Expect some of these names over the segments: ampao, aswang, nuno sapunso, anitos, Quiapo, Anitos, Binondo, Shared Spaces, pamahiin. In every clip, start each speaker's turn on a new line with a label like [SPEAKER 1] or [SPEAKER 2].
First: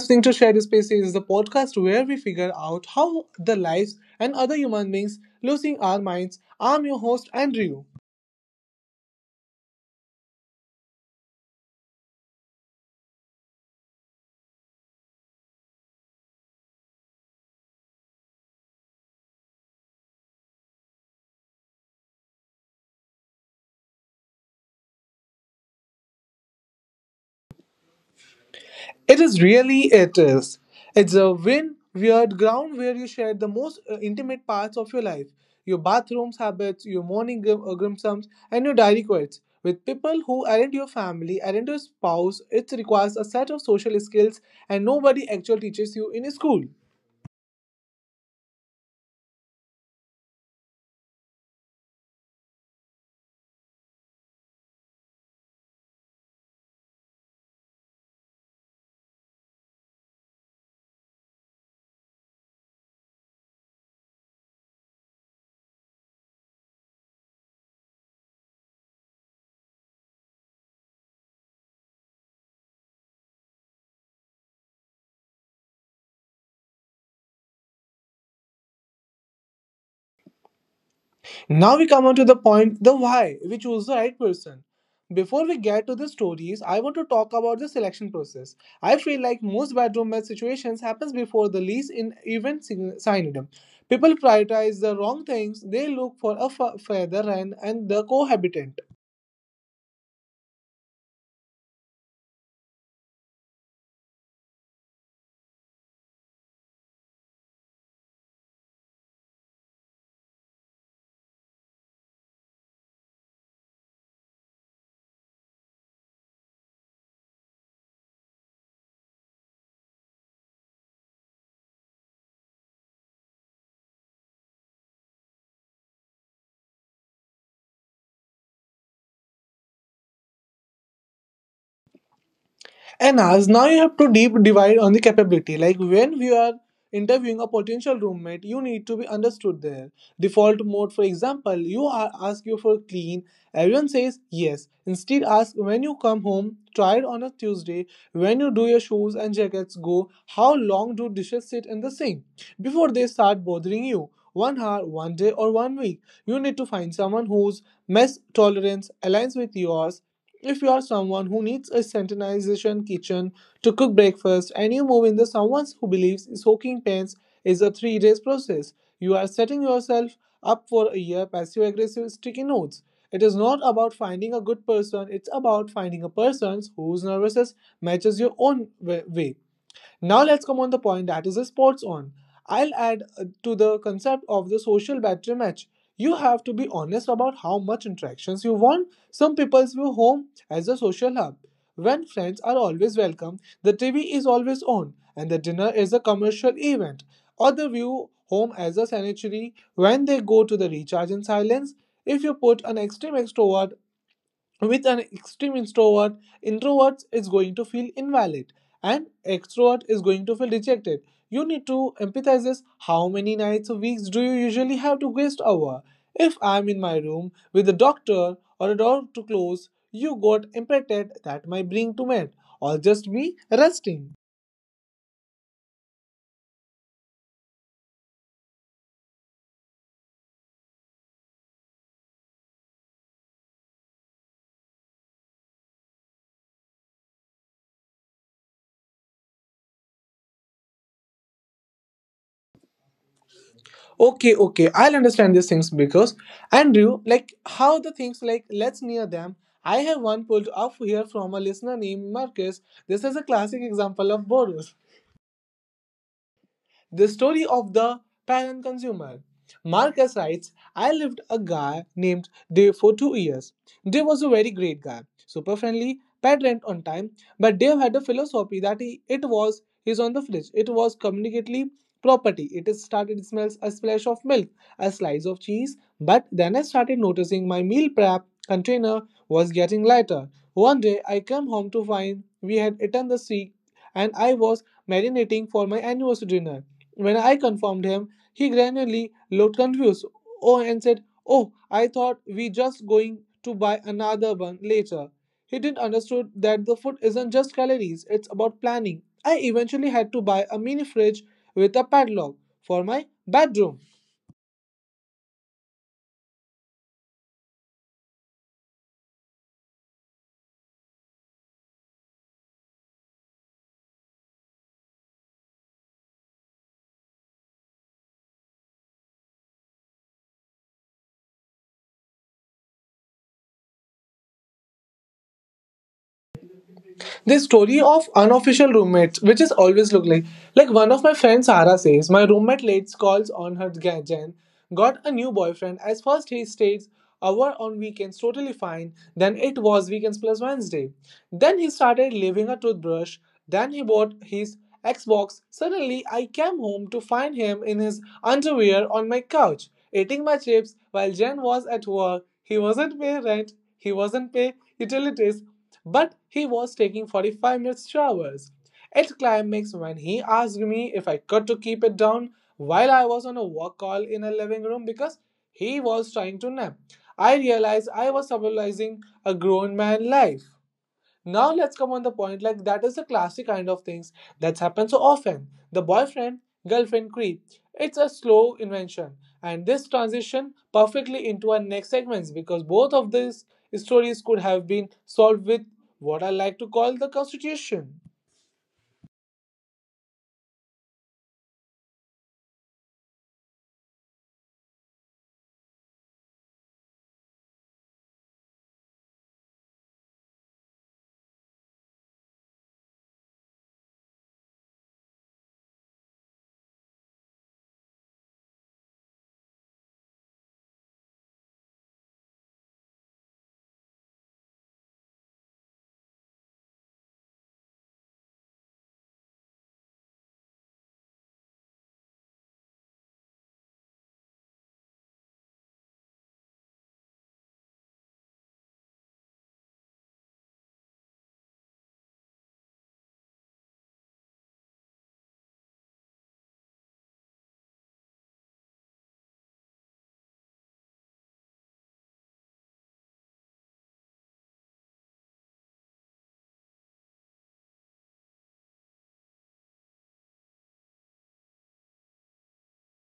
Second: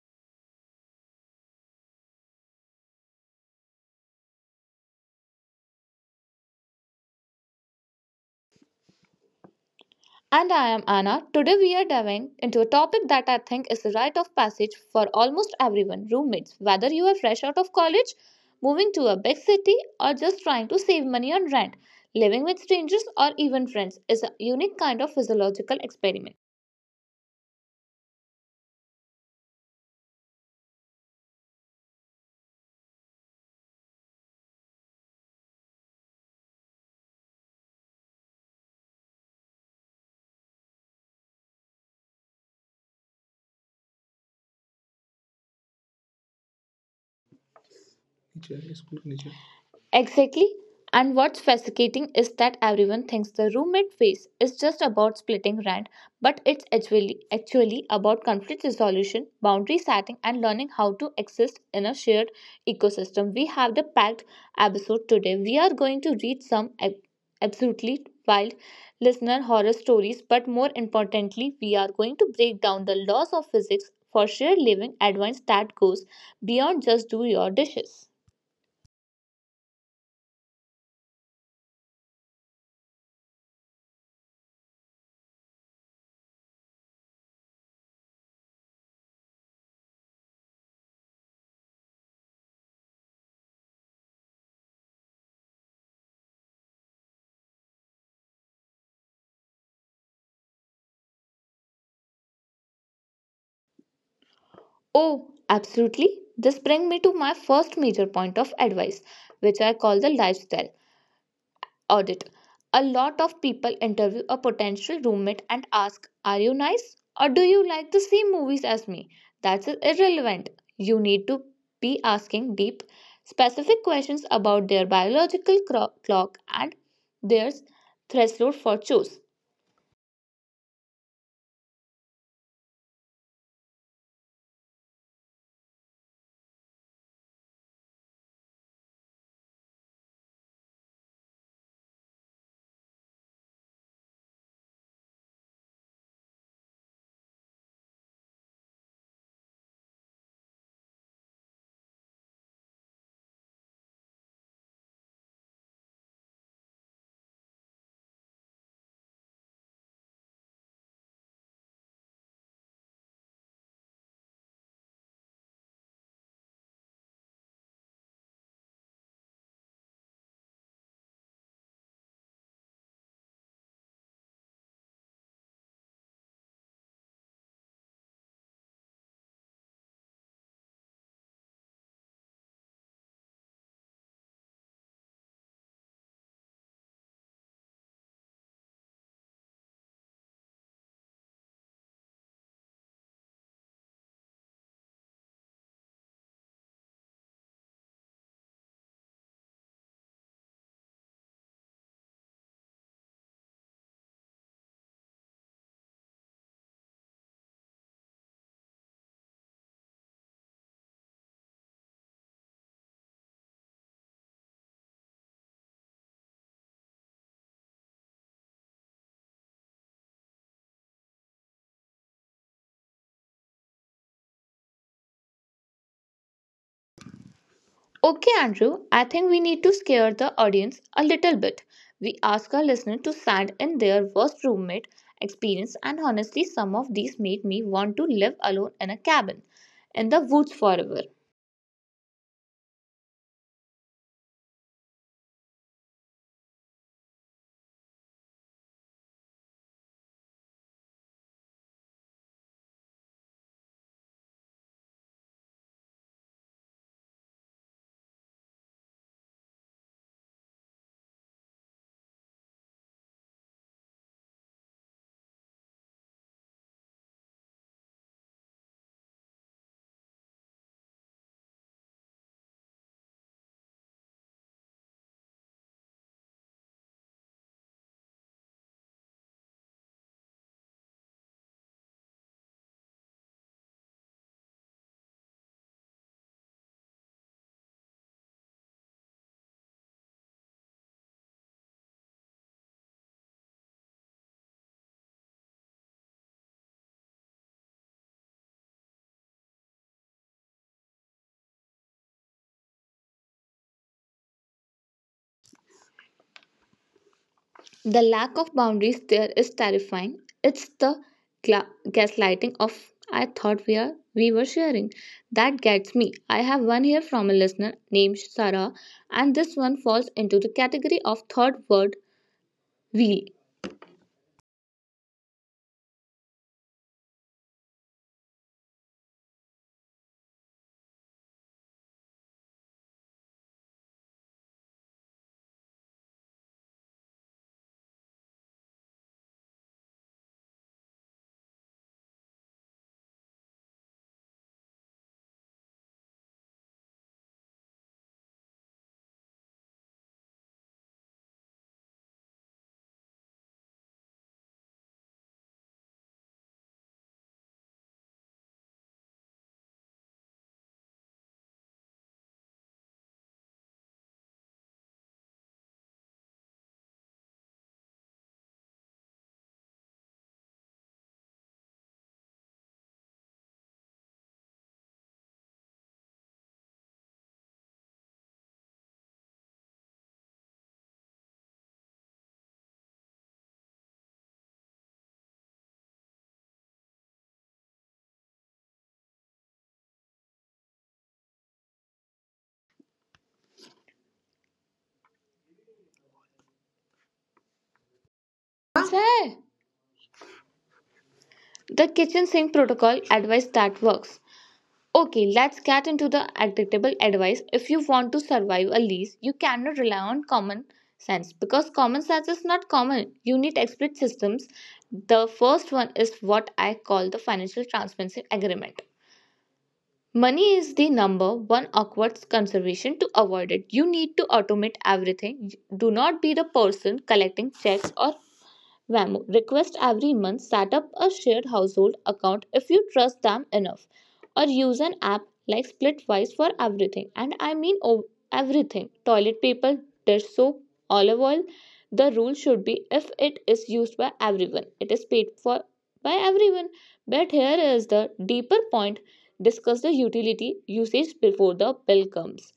[SPEAKER 1] listening to Shared Spaces, the podcast where we figure out how the lives and other human beings losing our minds. I'm your host, Andrew.
[SPEAKER 2] And I am Anna. Today we are diving into a topic that I think is a rite of passage for almost everyone roommates. Whether you are fresh out of college, moving to a big city, or just trying to save money on rent, living with strangers or even friends is a unique kind of physiological experiment.
[SPEAKER 1] It is really, it is. It's a win weird ground where you share the most intimate parts of your life your bathrooms, habits, your morning grimsums, and your diary quotes. With people who aren't your family, aren't your spouse, it requires a set of social skills and nobody actually teaches you in school.
[SPEAKER 2] Exactly. And what's fascinating is that everyone thinks the roommate phase is just about splitting rent, but it's actually about conflict resolution, boundary setting, and learning how to exist in a shared ecosystem. We have the packed episode today. We are going to read some absolutely wild listener horror stories, but more importantly, we are going to break down the laws of physics for shared living advice that goes beyond just do your dishes.
[SPEAKER 1] Now we come on to the point the why we choose the right person. Before we get to the stories, I want to talk about the selection process. I feel like most bedroom match situations happens before the lease in even signing. People prioritize the wrong things. They look for a fa- feather and the cohabitant.
[SPEAKER 2] Oh, absolutely. This brings me to my first major point of advice, which I call the lifestyle audit. A lot of people interview a potential roommate and ask, "Are you nice?" Or, "Do you like the same movies as me?" That's irrelevant. You need to be asking deep, specific questions about their biological clock and their threshold for chores.
[SPEAKER 1] And as now you have to deep divide on the capability. Like when we are interviewing a potential roommate, you need to be understood there. Default mode, for example, you are ask you for clean. Everyone says yes. Instead, ask when you come home. Try it on a Tuesday. When you do your shoes and jackets go, how long do dishes sit in the sink before they start bothering you? One hour, one day, or one week. You need to find someone whose mess tolerance aligns with yours if you are someone who needs a sanitization kitchen to cook breakfast and you move into someone who believes soaking pans is a 3 days process, you are setting yourself up for a year passive aggressive sticky notes. It is not about finding a good person, it's about finding a person whose nervousness matches your own way. Now let's come on the point that is a sports on. I'll add to the concept of the social battery match. You have to be honest about how much interactions you want. Some people view home as a social hub. When friends are always welcome, the TV is always on, and the dinner is a commercial event. Other view home as a sanctuary, when they go to the recharge in silence. If you put an extreme extrovert with an extreme introvert, introverts is going to feel invalid and extrovert is going to feel rejected. You need to empathize this. How many nights or weeks do you usually have to guest over? If I'm in my room with a doctor or a door to close, you got impacted that my bring to mend or just me resting.
[SPEAKER 2] Okay, Andrew, I think we need to scare the audience a little bit. We ask our listener to send in their worst roommate experience, and honestly, some of these made me want to live alone in a cabin in the woods forever.
[SPEAKER 1] Okay, okay, I'll understand these things because Andrew, like how the things like let's near them. I have one pulled up here from a listener named Marcus. This is a classic example of boros, the story of the parent consumer. Marcus writes, I lived a guy named Dave for 2 years. Dave was a very great guy, super friendly, paid rent on time, but Dave had a philosophy that he, it was his on the fridge. It was communicately property. It is started it smells a splash of milk, a slice of cheese, but then I started noticing my meal prep container was getting lighter. One day I came home to find we had eaten the sea and I was marinating for my anniversary dinner. When I confirmed him, he gradually looked confused oh, and said, Oh, I thought we just going to buy another one later. He didn't understood that the food isn't just calories, it's about planning. I eventually had to buy a mini fridge with a padlock for my bedroom.
[SPEAKER 2] The lack of boundaries there is terrifying. It's the gaslighting of "I thought we were sharing" that gets me. I have one here from a listener named Sarah, and this one falls into the category of third word wheel.
[SPEAKER 1] This story of unofficial roommates, which is always look like. Like one of my friends, Sarah says, my roommate late calls on her Jan, got a new boyfriend. As first he stays hour on weekends, totally fine. Then it was weekends plus Wednesday. Then he started leaving a toothbrush. Then he bought his Xbox. Suddenly, I came home to find him in his underwear on my couch, eating my chips while Jen was at work. He wasn't paying rent, he wasn't paying utilities, but he was taking 45 minutes showers. At climax, when he asked me if I could to keep it down while I was on a work call in a living room because he was trying to nap, I realized I was symbolizing a grown man life. Now let's come on the point like that is the classic kind of things that's happened so often. The boyfriend girlfriend creep. It's a slow invention and this transition perfectly into our next segments because both of these stories could have been solved with what I like to call the constitution.
[SPEAKER 2] Huh? The kitchen sink protocol advice that works. Okay, let's get into the adaptable advice. If you want to survive a lease, you cannot rely on common sense, because common sense is not common. You need explicit systems. The first one is what I call the financial transparency agreement. Money is the number one awkward conservation to avoid it. You need to automate everything. Do not be the person collecting checks or Vamo, request every month. Set up a shared household account if you trust them enough, or use an app like Splitwise for everything. And I mean everything: toilet paper, dish soap, olive oil. The rule should be, if it is used by everyone, it is paid for by everyone. But here is the deeper point: discuss the utility usage before the bill comes.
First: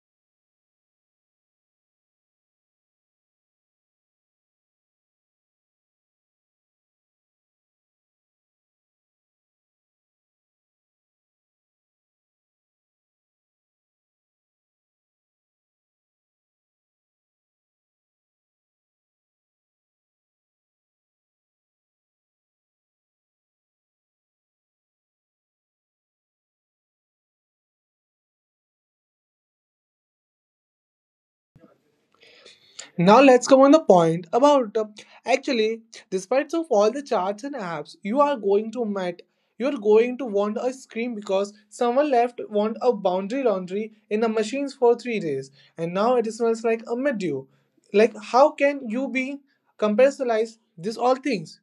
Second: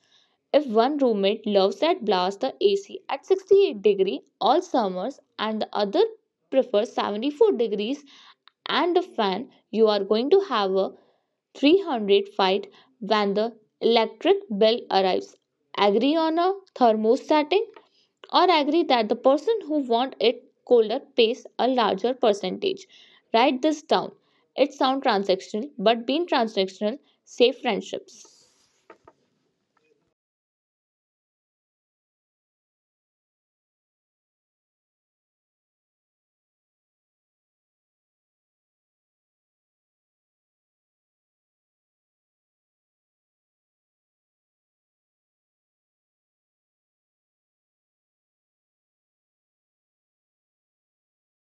[SPEAKER 2] If one roommate loves that blast the AC at 68-degree all summers and the other prefers 74 degrees and a fan, you are going to have a 300 fight when the electric bill arrives. Agree on a thermostating, or agree that the person who wants it colder pays a larger percentage. Write this down. It sounds transactional, but being transactional save friendships.
[SPEAKER 1] Now let's come on the point about actually, despite of all the charts and apps, you are going to met. You are going to want a scream because someone left want a boundary laundry in the machines for 3 days, and now it smells like a mildew. Like how can you be comparison this all things?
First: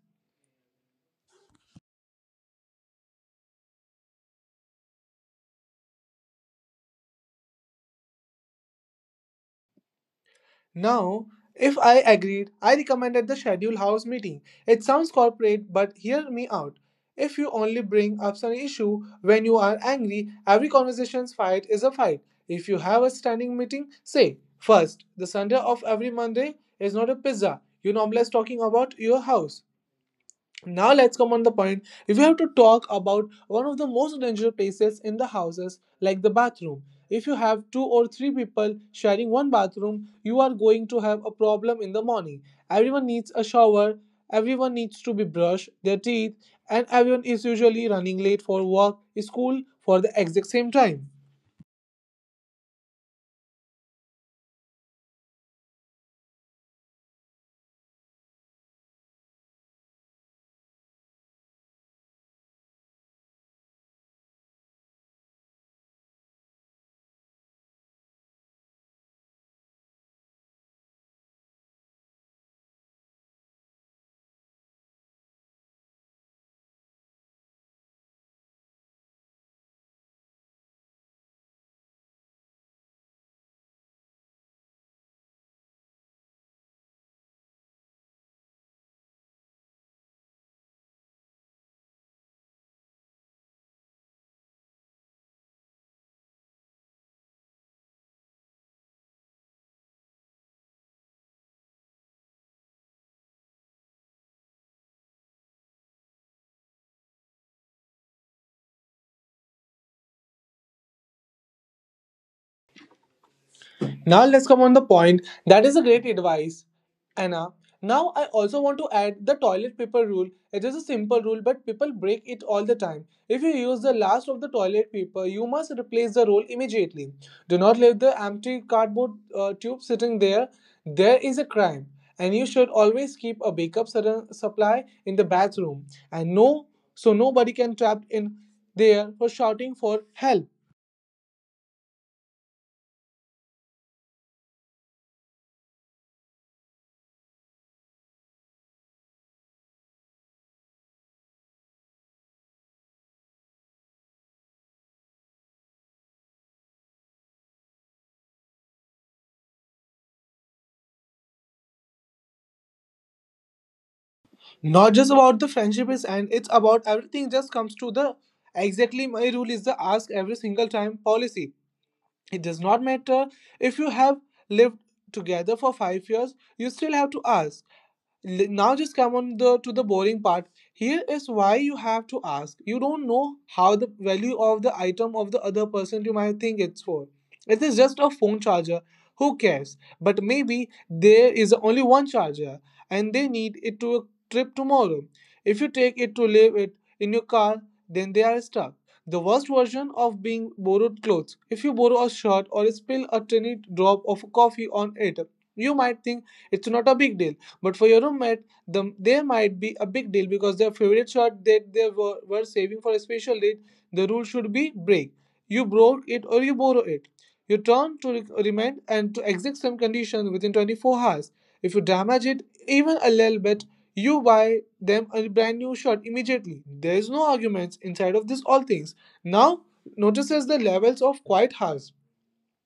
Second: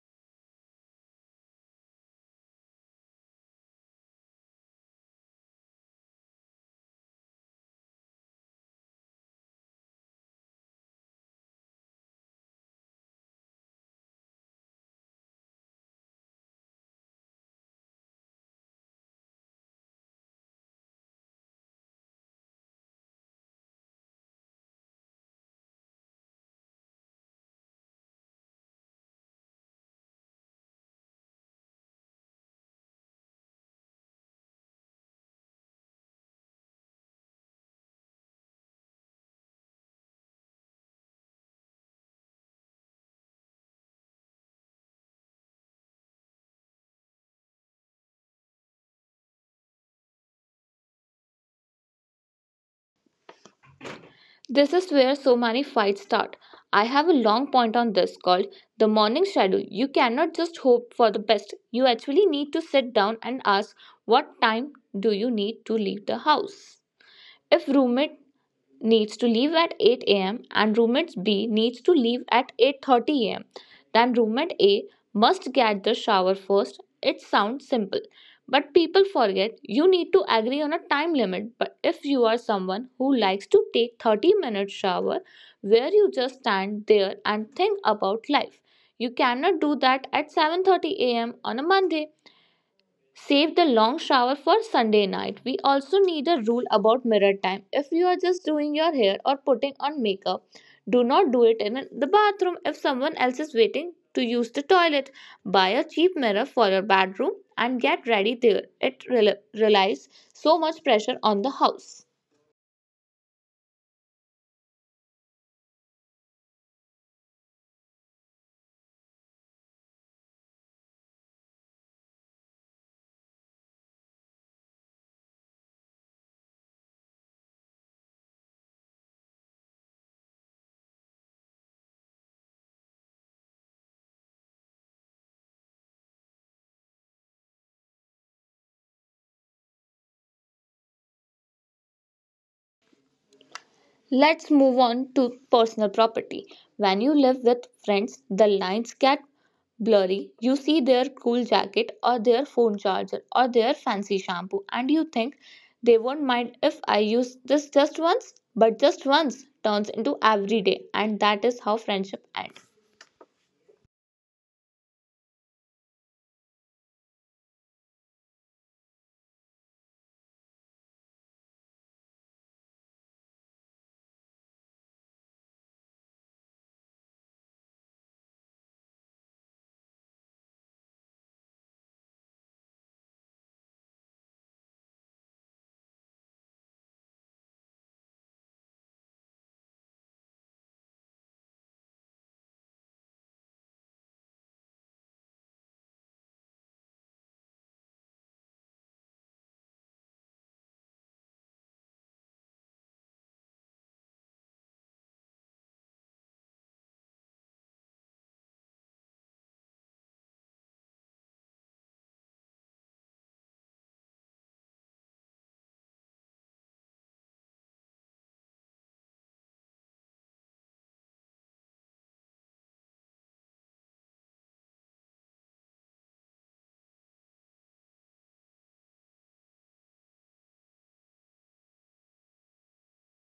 [SPEAKER 1] Now, if I agreed, I recommended the schedule house meeting. It sounds corporate, but hear me out. If you only bring up some issue when you are angry, every conversation's fight is a fight. If you have a standing meeting, say, first, the Sunday of every Monday is not a pizza. You normalize talking about your house. Now let's come on the point. If you have to talk about one of the most dangerous places in the houses, like the bathroom. If you have two or three people sharing one bathroom, you are going to have a problem in the morning. Everyone needs a shower, everyone needs to be brushed their teeth, and everyone is usually running late for work, school for the exact same time.
[SPEAKER 2] This is where so many fights start. I have a long point on this called the morning shadow. You cannot just hope for the best. You actually need to sit down and ask, what time do you need to leave the house? If roommate needs to leave at 8 a.m. and roommate B needs to leave at 8:30 a.m., then roommate A must get the shower first. It sounds simple, but people forget you need to agree on a time limit. But if you are someone who likes to take 30-minute shower where you just stand there and think about life, you cannot do that at 7:30 a.m. on a Monday. Save the long shower for Sunday night. We also need a rule about mirror time. If you are just doing your hair or putting on makeup, do not do it in the bathroom if someone else is waiting to use the toilet. Buy a cheap mirror for your bedroom and get ready there. It relies so much pressure on the house.
[SPEAKER 1] Now let's come on the point. That is a great advice, Anna. Now I also want to add the toilet paper rule. It is a simple rule, but people break it all the time. If you use the last of the toilet paper, you must replace the roll immediately. Do not leave the empty cardboard tube sitting there. There is a crime, and you should always keep a backup supply in the bathroom, and no, so nobody can trapped in there for shouting for help.
[SPEAKER 2] Let's move on to personal property. When you live with friends, the lines get blurry. You see their cool jacket or their phone charger or their fancy shampoo, and you think they won't mind if I use this just once, but just once turns into every day, and that is how friendship ends.
[SPEAKER 1] Not just about the friendship is and it's about everything just comes to the exactly my rule is the ask every single time policy. It does not matter if you have lived together for 5 years, you still have to ask. Now just come on the to the boring part. Here is why you have to ask, you don't know how the value of the item of the other person. You might think it's for it is just a phone charger, who cares, but maybe there is only one charger and they need it to a trip tomorrow. If you take it to leave it in your car, then they are stuck. The worst version of being borrowed clothes, if you borrow a shirt or spill a tiny drop of coffee on it, you might think it's not a big deal, but for your roommate, they might be a big deal because their favorite shot that were saving for a special date, the rule should be break. You broke it or you borrow it. You turn to remand and to exact some conditions within 24 hours. If you damage it even a little bit, you buy them a brand new shot immediately. There is no arguments inside of this all things. Now notices the levels of quiet hours.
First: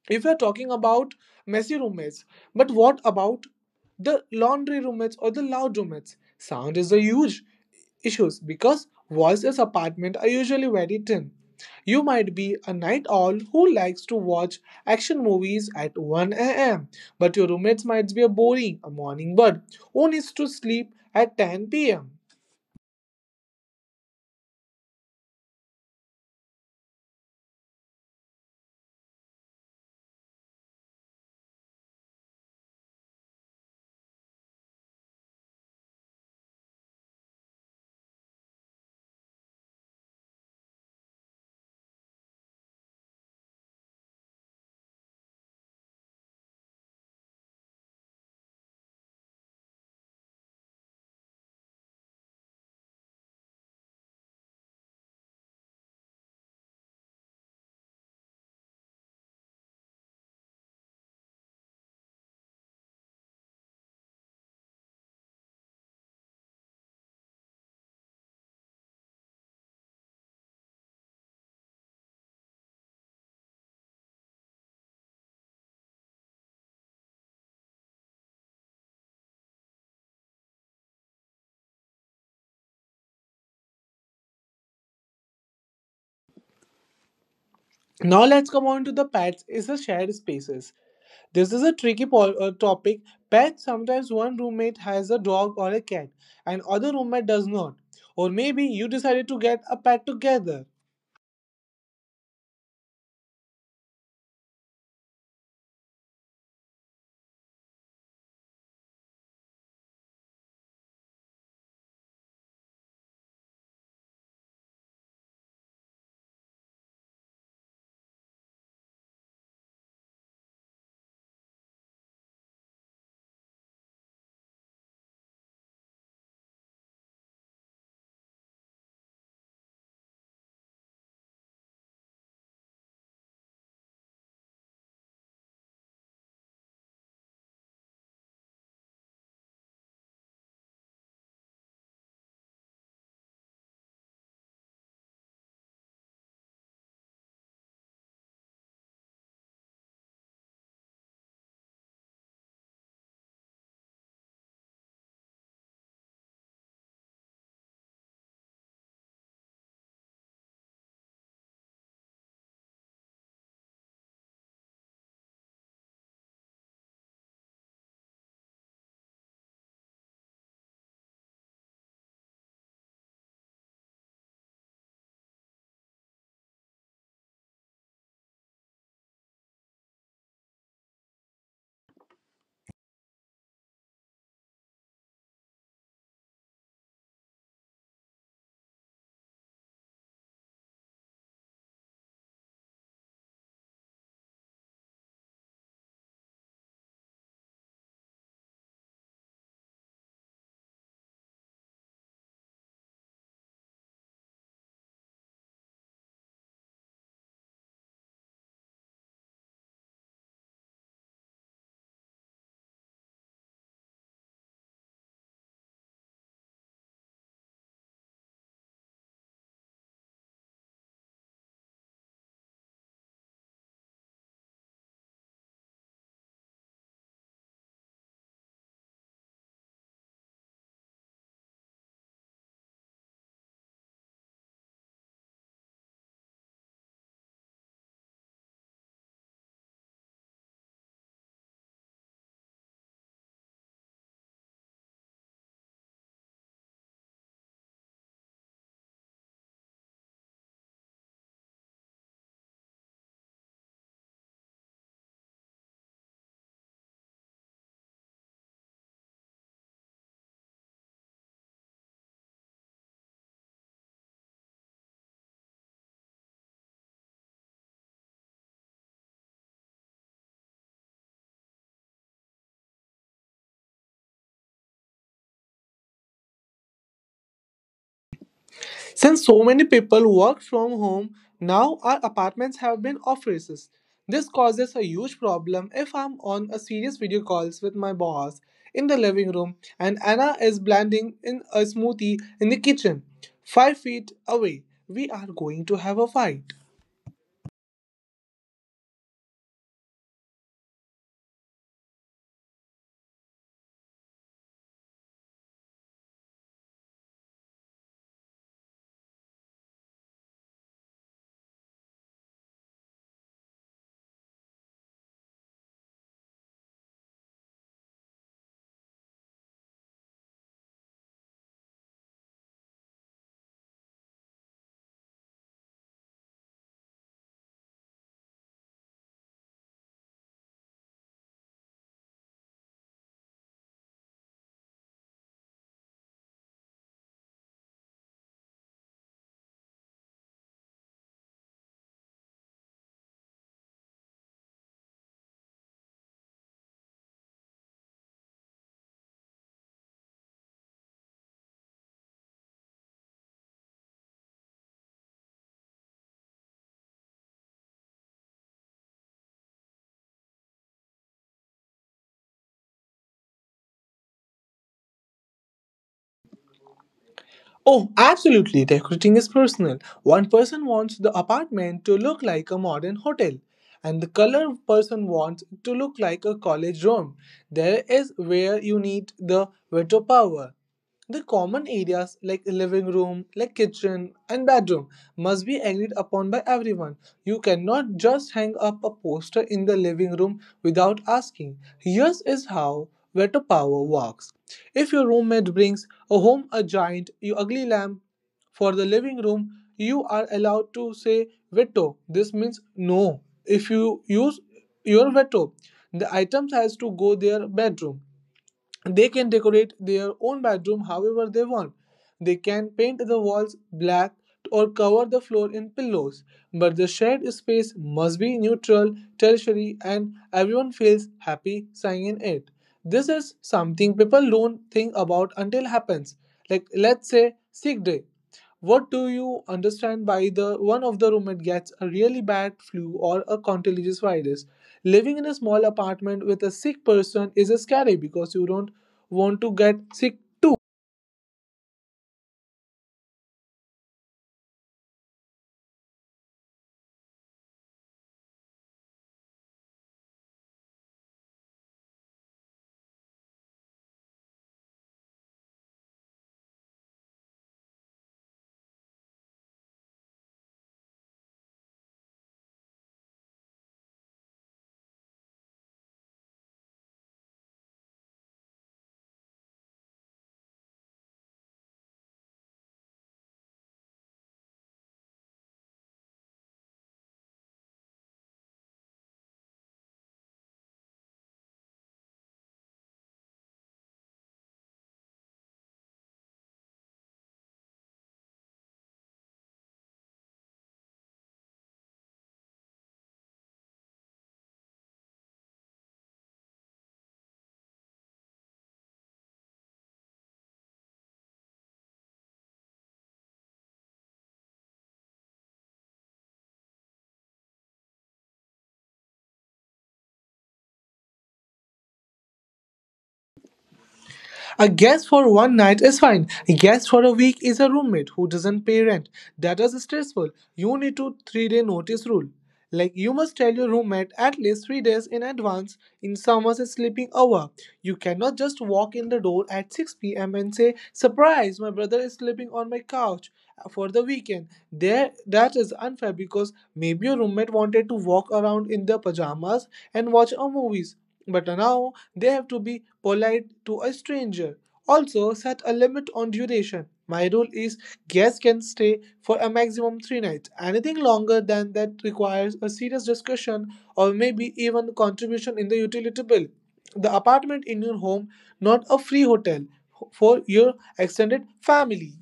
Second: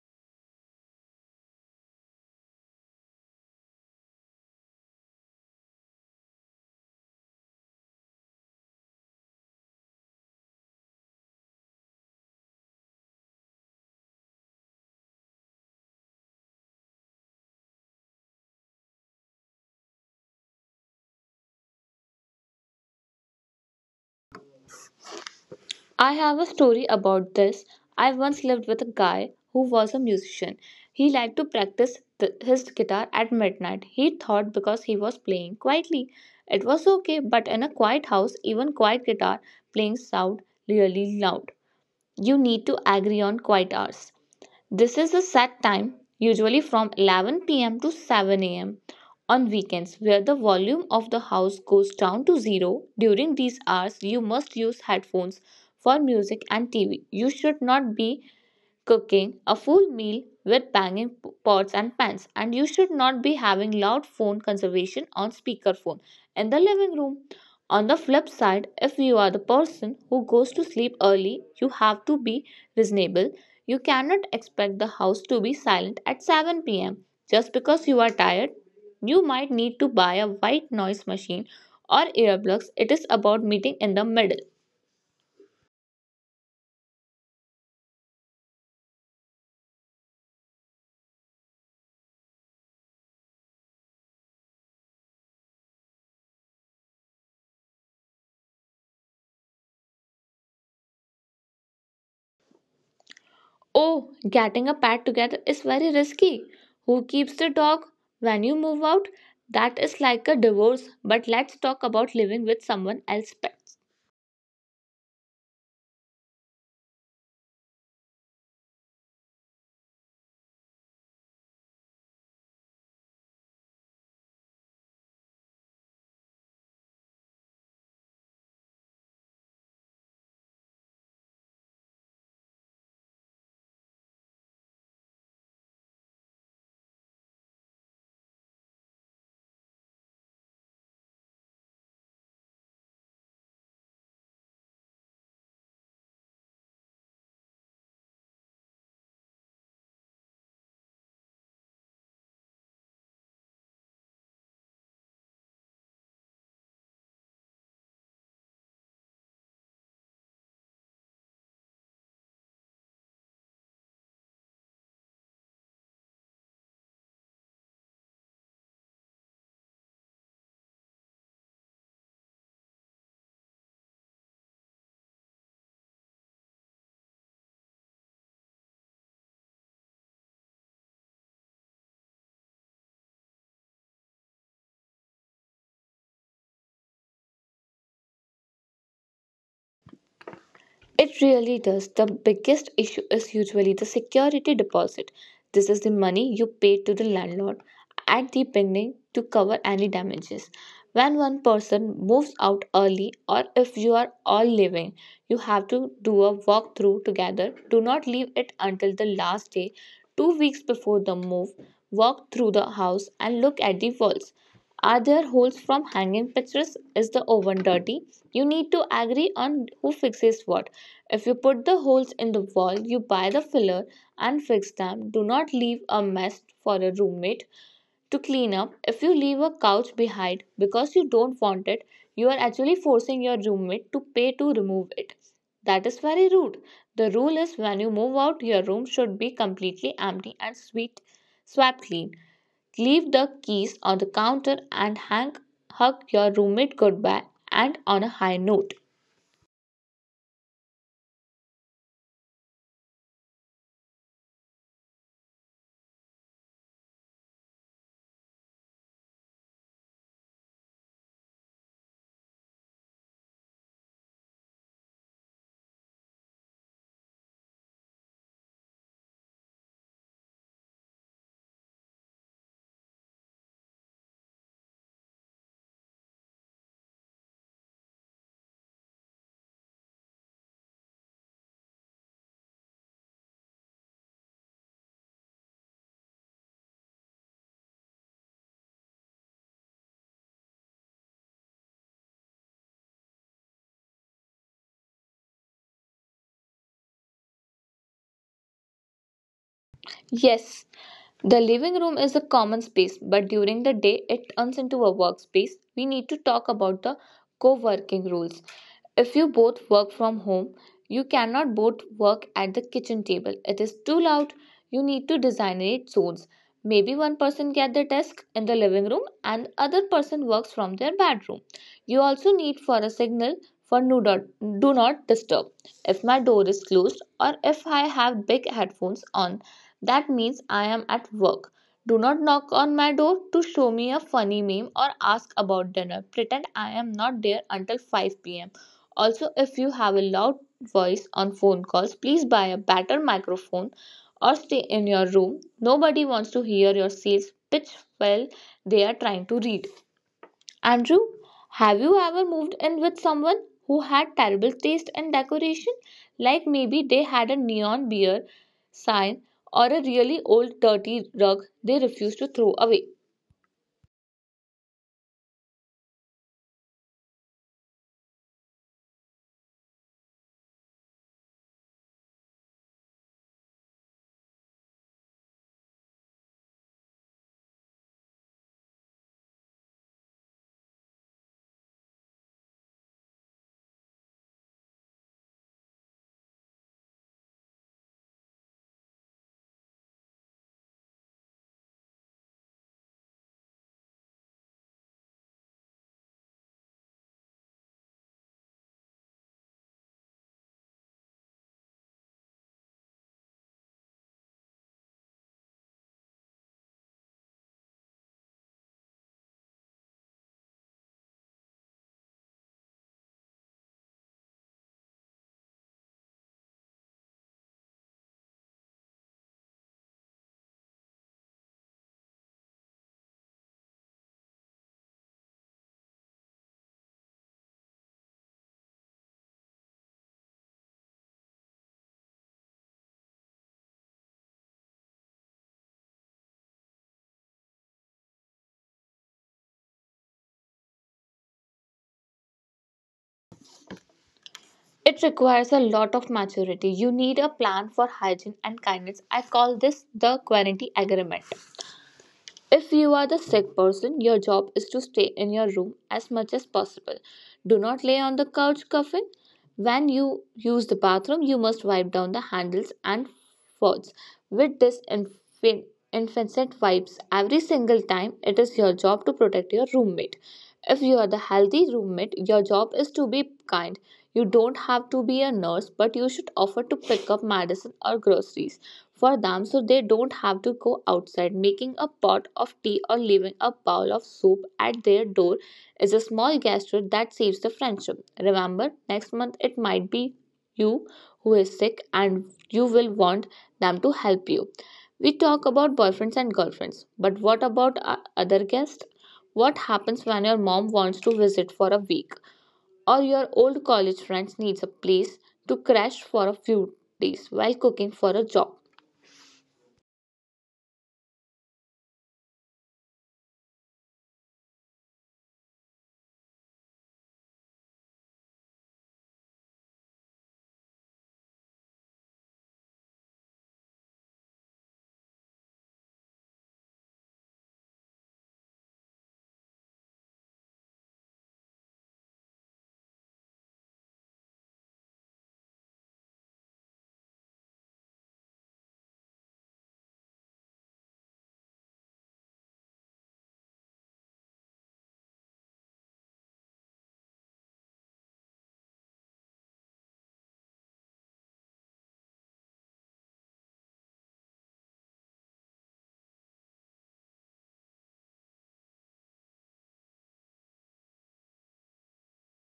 [SPEAKER 1] If we are talking about messy roommates, but what about the laundry roommates or the loud roommates, sound is a huge issues because voices apartment are usually very thin. You might be a night owl who likes to watch action movies at 1 a.m., but your roommates might be a boring a morning bird who needs to sleep at 10 p.m.
[SPEAKER 2] I have a story about this. I once lived with a guy who was a musician. He liked to practice his guitar at midnight. He thought because he was playing quietly, it was okay, but in a quiet house, even quiet guitar playing sound really loud. You need to agree on quiet hours. This is the set time, usually from 11 p.m. to 7 a.m. on weekends, where the volume of the house goes down to zero. During these hours, you must use headphones for music and TV. You should not be cooking a full meal with banging pots and pans, and you should not be having loud phone conversation on speakerphone in the living room. On the flip side, if you are the person who goes to sleep early, you have to be reasonable. You cannot expect the house to be silent at 7 p.m. just because you are tired. You might need to buy a white noise machine or earplugs. It is about meeting in the middle.
[SPEAKER 1] Now let's come on to the pets is the shared spaces. This is a tricky topic. Pets sometimes one roommate has a dog or a cat, and other roommate does not. Or maybe you decided to get a pet together.
[SPEAKER 2] Oh, getting a pet together is very risky. Who keeps the dog when you move out? That is like a divorce, but let's talk about living with someone else's pets. It really does. The biggest issue is usually the security deposit. This is the money you pay to the landlord at the beginning to cover any damages. When one person moves out early, or if you are all leaving, you have to do a walkthrough together. Do not leave it until the last day, 2 weeks before the move. Walk through the house and look at the walls. Are there holes from hanging pictures? Is the oven dirty? You need to agree on who fixes what. If you put the holes in the wall, you buy the filler and fix them. Do not leave a mess for a roommate to clean up. If you leave a couch behind because you don't want it, you are actually forcing your roommate to pay to remove it. That is very rude. The rule is, when you move out, your room should be completely empty and swept clean. Leave the keys on the counter, and hang hug your roommate goodbye and on a high note.
[SPEAKER 1] Since so many people work from home, now our apartments have been offices. This causes a huge problem if I'm on a serious video calls with my boss in the living room and Anna is blending in a smoothie in the kitchen, 5 feet away. We are going to have a fight.
[SPEAKER 2] Yes. The living room is a common space, but during the day it turns into a workspace. We need to talk about the co working rules. If you both work from home, you cannot both work at the kitchen table. It is too loud. You need to designate zones. Maybe one person gets the desk in the living room and other person works from their bedroom. You also need for a signal for do not disturb. If my door is closed or if I have big headphones on, that means I am at work. Do not knock on my door to show me a funny meme or ask about dinner. Pretend I am not there until 5 pm. Also, if you have a loud voice on phone calls, please buy a better microphone or stay in your room. Nobody wants to hear your sales pitch while they are trying to read. Andrew, have you ever moved in with someone who had terrible taste in decoration? Like maybe they had a neon beer sign or a really old dirty rug they refused to throw away.
[SPEAKER 1] Oh, absolutely. Decorating is personal. One person wants the apartment to look like a modern hotel, and the color person wants to look like a college dorm. There is where you need the veto power. The common areas like living room, like kitchen and bedroom must be agreed upon by everyone. You cannot just hang up a poster in the living room without asking. Here is how veto power works. If your roommate brings a home, a giant, you ugly lamb. For the living room, you are allowed to say veto. This means no. If you use your veto, the items has to go their bedroom. They can decorate their own bedroom however they want. They can paint the walls black or cover the floor in pillows, but the shared space must be neutral, tertiary, and everyone feels happy staying in it. This is something people don't think about until happens. Like let's say sick day. What do you understand by the one of the roommate gets a really bad flu or a contagious virus? Living in a small apartment with a sick person is scary because you don't want to get sick too.
[SPEAKER 2] It requires a lot of maturity. You need a plan for hygiene and kindness. I call this the quarantine agreement. If you are the sick person, your job is to stay in your room as much as possible. Do not lay on the couch coffin. When you use the bathroom, you must wipe down the handles and faucets with disinfectant wipes every single time. It is your job to protect your roommate. If you are the healthy roommate, your job is to be kind. You don't have to be a nurse, but you should offer to pick up medicine or groceries for them so they don't have to go outside. Making a pot of tea or leaving a bowl of soup at their door is a small gesture that saves the friendship. Remember, next month it might be you who is sick and you will want them to help you. We talk about boyfriends and girlfriends, but what about other guests? What happens when your mom wants to visit for a week or your old college friends needs a place to crash for a few days while cooking for a job?
[SPEAKER 1] A guest for one night is fine. A guest for a week is a roommate who doesn't pay rent. That is stressful. You need to 3 day notice rule. Like you must tell your roommate at least 3 days in advance in someone's sleeping hour. You cannot just walk in the door at 6 p.m. and say, "Surprise! My brother is sleeping on my couch for the weekend." There, that is unfair because maybe your roommate wanted to walk around in their pajamas and watch a movies. But now they have to be polite to a stranger. Also, set a limit on duration. My rule is guests can stay for a maximum three nights. Anything longer than that requires a serious discussion or maybe even contribution in the utility bill. The apartment in your home, not a free hotel for your extended family.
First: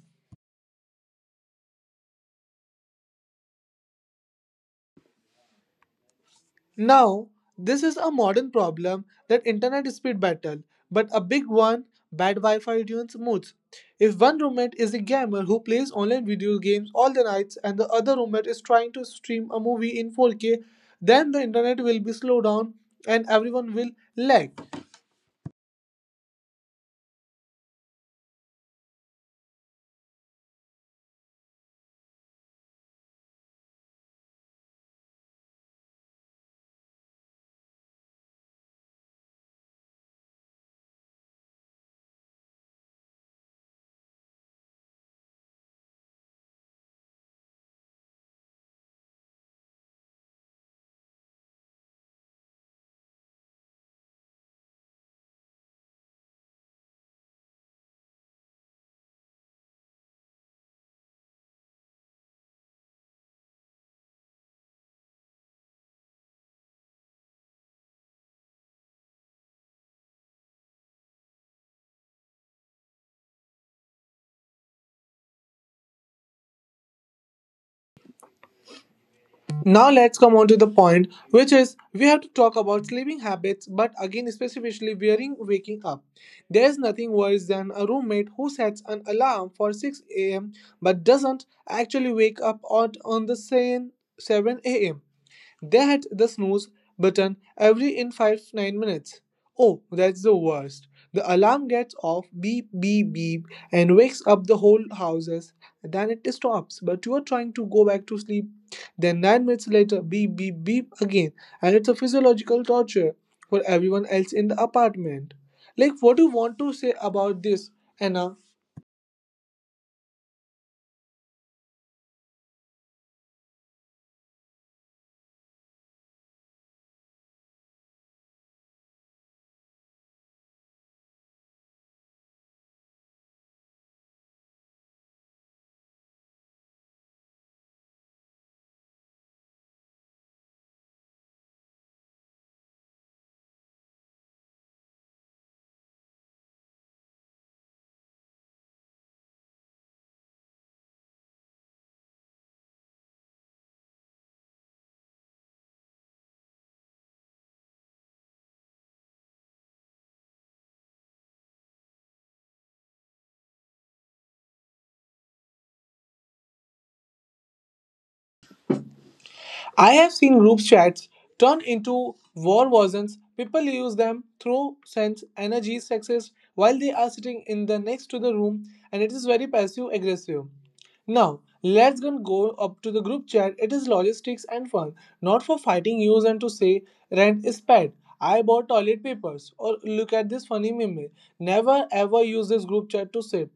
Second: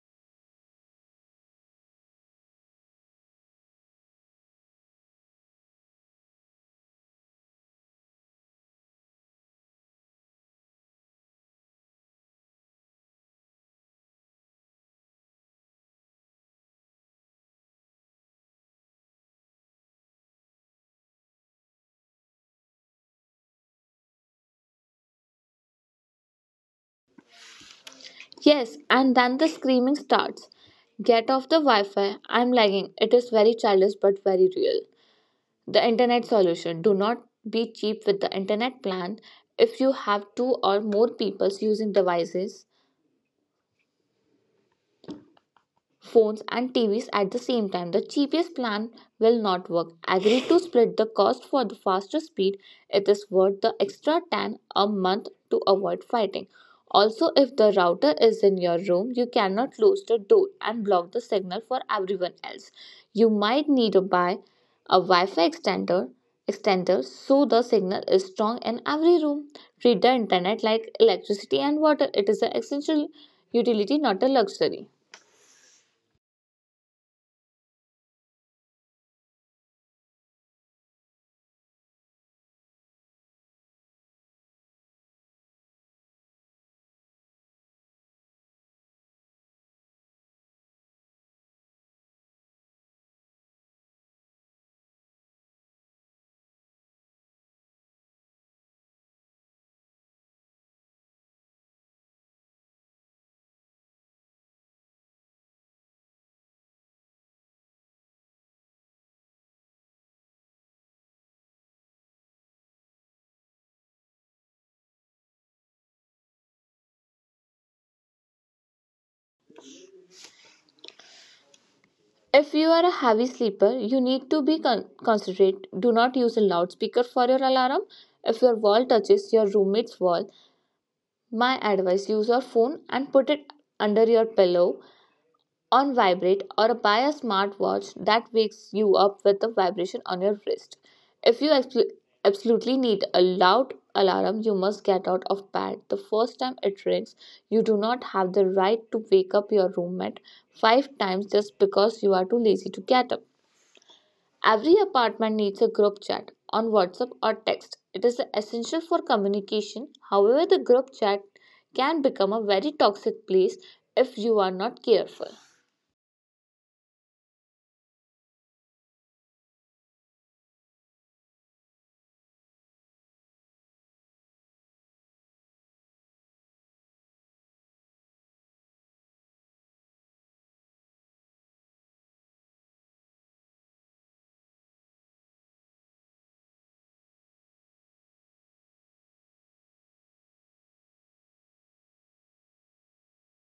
[SPEAKER 1] Now, this is a modern problem that internet speed battle, but a big one bad Wi-Fi ruins moods. If one roommate is a gamer who plays online video games all the nights and the other roommate is trying to stream a movie in 4K, then the internet will be slowed down and everyone will lag.
[SPEAKER 2] Yes, and then the screaming starts. Get off the Wi Fi. I'm lagging. It is very childish but very real. The internet solution: do not be cheap with the internet plan. If you have two or more people using devices, phones and TVs at the same time, the cheapest plan will not work. Agree to split the cost for the faster speed. It is worth the extra 10 a month to avoid fighting. Also, if the router is in your room, you cannot close the door and block the signal for everyone else. You might need to buy a Wi-Fi extender so the signal is strong in every room. Treat the internet like electricity and water. It is an essential utility, not a luxury.
[SPEAKER 1] Now let's come on to the point, which is we have to talk about sleeping habits, but again specifically wearing waking up. There's nothing worse than a roommate who sets an alarm for 6 a.m. but doesn't actually wake up out on the same 7 a.m. They had the snooze button every in 5 to 9 minutes. Oh, that's the worst. The alarm gets off, beep, beep, beep, and wakes up the whole houses. Then it stops, but you are trying to go back to sleep. Then 9 minutes later, beep, beep, beep again, and it's a physiological torture for everyone else in the apartment. Like, what do you want to say about this, Anna?
[SPEAKER 2] If you are a heavy sleeper, you need to be considerate. Do not use a loudspeaker for your alarm. If your wall touches your roommate's wall, my advice: use your phone and put it under your pillow on vibrate, or buy a smartwatch that wakes you up with a vibration on your wrist. If you absolutely need a loud alarm, you must get out of bed the first time it rings. You do not have the right to wake up your roommate five times just because you are too lazy to get up. Every apartment needs a group chat on WhatsApp or text. It is essential for communication. However, the group chat can become a very toxic place if you are not careful.
[SPEAKER 1] I have seen group chats turn into war wasn't. People use them, throw, sense, energy, success while they are sitting in the next to the room, and it is very passive aggressive. Now, let's go up to the group chat. It is logistics and fun, not for fighting use and to say rent is paid. I bought toilet papers or look at this funny meme. Never ever use this group chat to say,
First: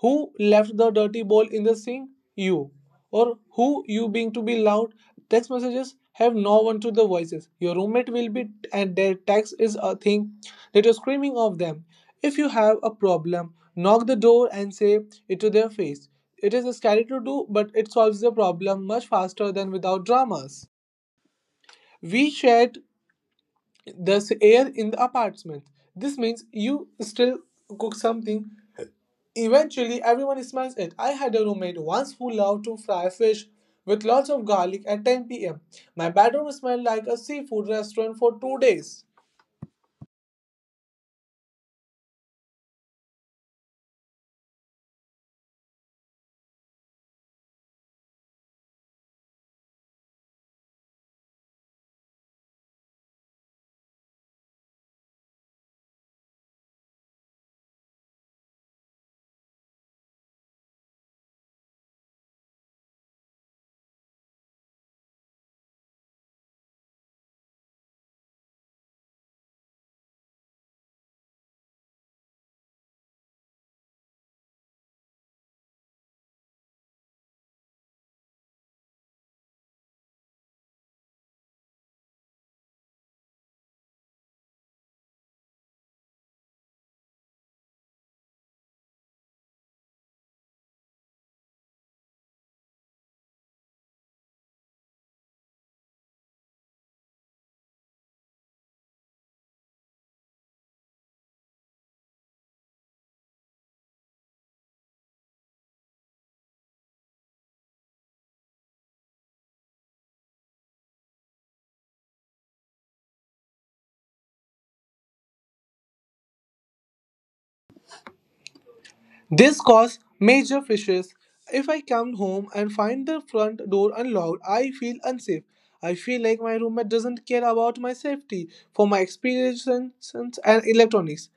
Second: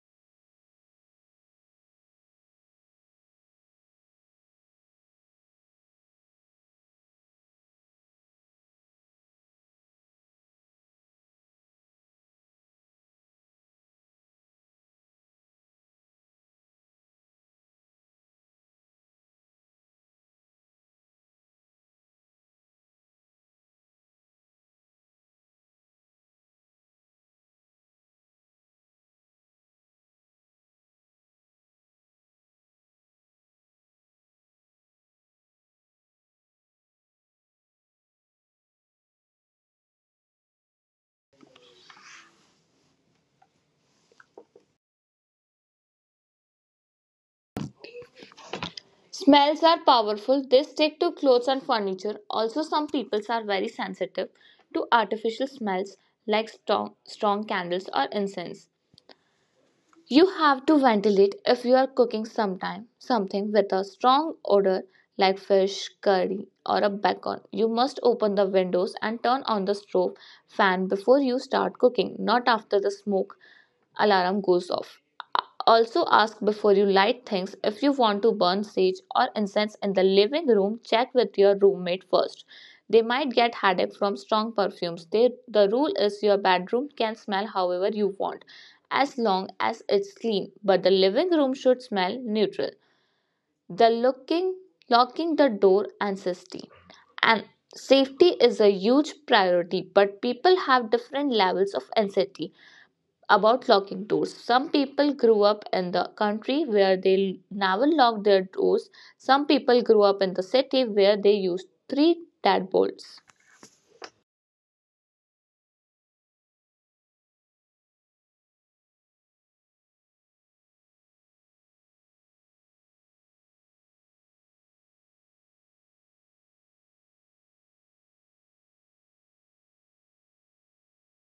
[SPEAKER 1] who left the dirty bowl in the sink? You. Or who you being to be loud? Text messages have no one to the voices. Your roommate will be, and their text is a thing that you're screaming of them. If you have a problem, knock the door and say it to their face. It is scary to do, but it solves the problem much faster than without dramas. We shared the air in the apartment. This means you still cook something. Eventually, everyone smashed it. I had a roommate once who loved to fry fish with lots of garlic at 10 pm. My bedroom smelled like a seafood restaurant for 2 days.
[SPEAKER 2] Smells are powerful. They stick to clothes and furniture. Also, some people are very sensitive to artificial smells like strong, strong candles or incense. You have to ventilate. If you are cooking sometime something with a strong odor like fish, curry, or a bacon, you must open the windows and turn on the stove fan before you start cooking, not after the smoke alarm goes off. Also, ask before you light things. If you want to burn sage or incense in the living room, check with your roommate first. They might get headache from strong perfumes. They, the rule is, your bedroom can smell however you want as long as it's clean, but the living room should smell neutral. The looking locking the door and safety. And safety is a huge priority, but people have different levels of anxiety about locking doors. Some people grew up in the country where they never locked their doors. Some people grew up in the city where they used three deadbolts.
[SPEAKER 1] This caused major fissures. If I come home and find the front door unlocked, I feel unsafe. I feel like my roommate doesn't care about my safety for my experiences and electronics.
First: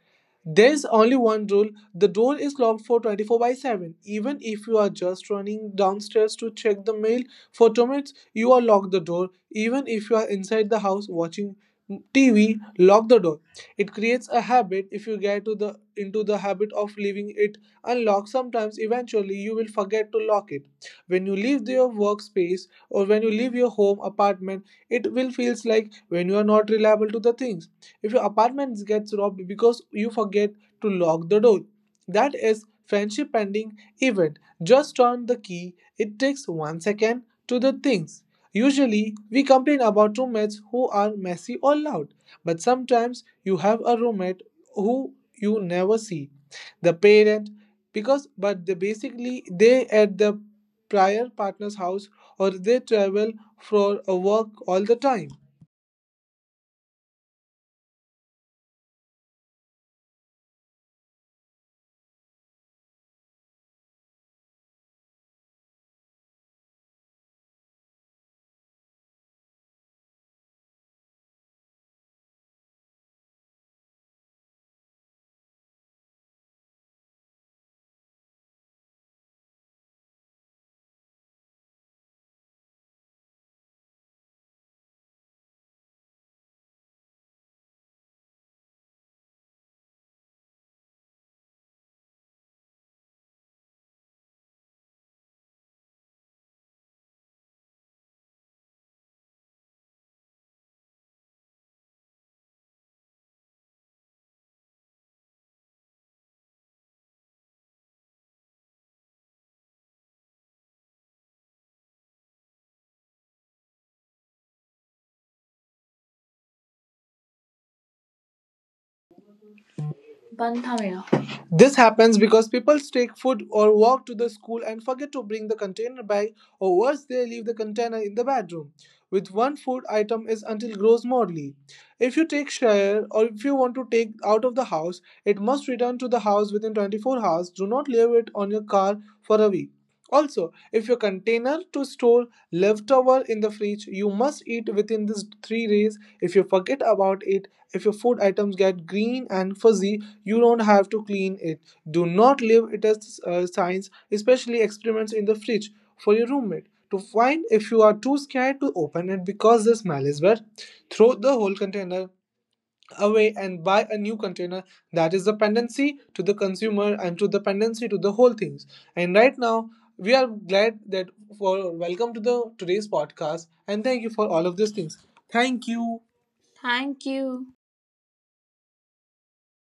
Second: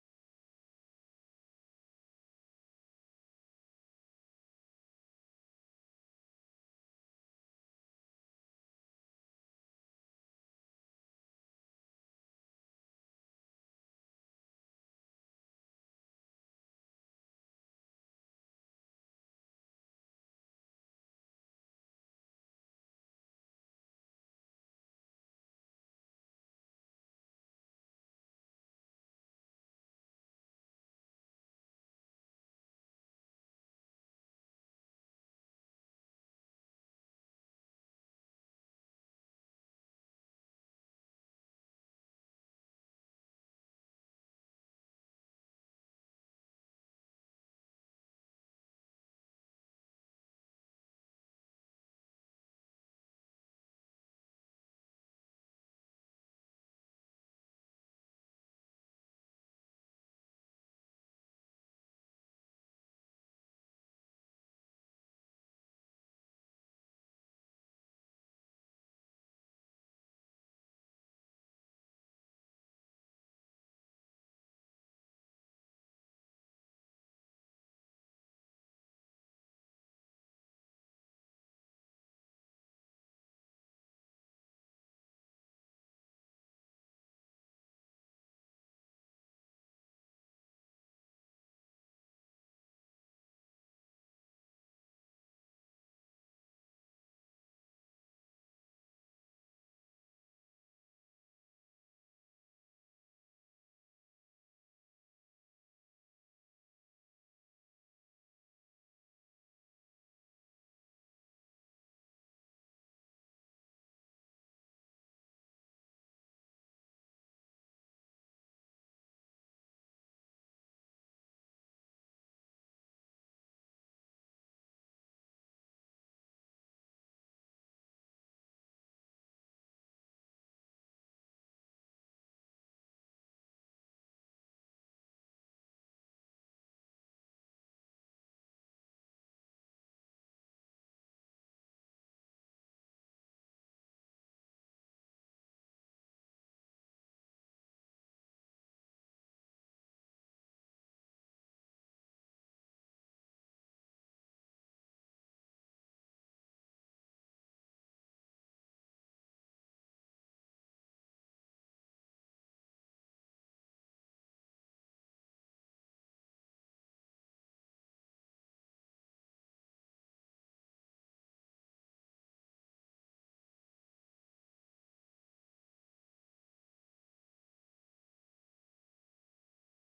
[SPEAKER 1] There's only one rule the door is locked for 24 by 7. Even if you are just running downstairs to check the mail for 2 minutes, you are locked the door. Even if you are inside the house watching TV, lock the door. It creates a habit. If you get into the habit of leaving it unlocked sometimes eventually you will forget to lock it when you leave your workspace or when you leave your home apartment, it will feels like when you are not reliable to the things. If your apartment gets robbed because you forget to lock the door, that is friendship ending event. Just turn the key, it takes 1 second to the things. Usually, we complain about roommates who are messy or loud, but sometimes you have a roommate who you never see the parent because but they basically they at the prior partner's house or they travel for a work all the time Banthamera. This happens because people take food or walk to the school and forget to bring the container bag, or worse, they leave the container in the bedroom with one food item is until grows morally. If you take share or if you want to take out of the house, it must return to the house within 24 hours. Do not leave it on your car for a week. Also, if your container to store leftover in the fridge, you must eat within these 3 days. If you forget about it, if your food items get green and fuzzy, you don't have to clean it. Do not leave it as signs, especially experiments in the fridge for your roommate to find if you are too scared to open it because the smell is bad. Throw the whole container away and buy a new container that is dependency to the consumer and to dependency to the whole things. And right now, we are glad that for welcome to the today's podcast and thank you for all of these things. Thank you. Thank you.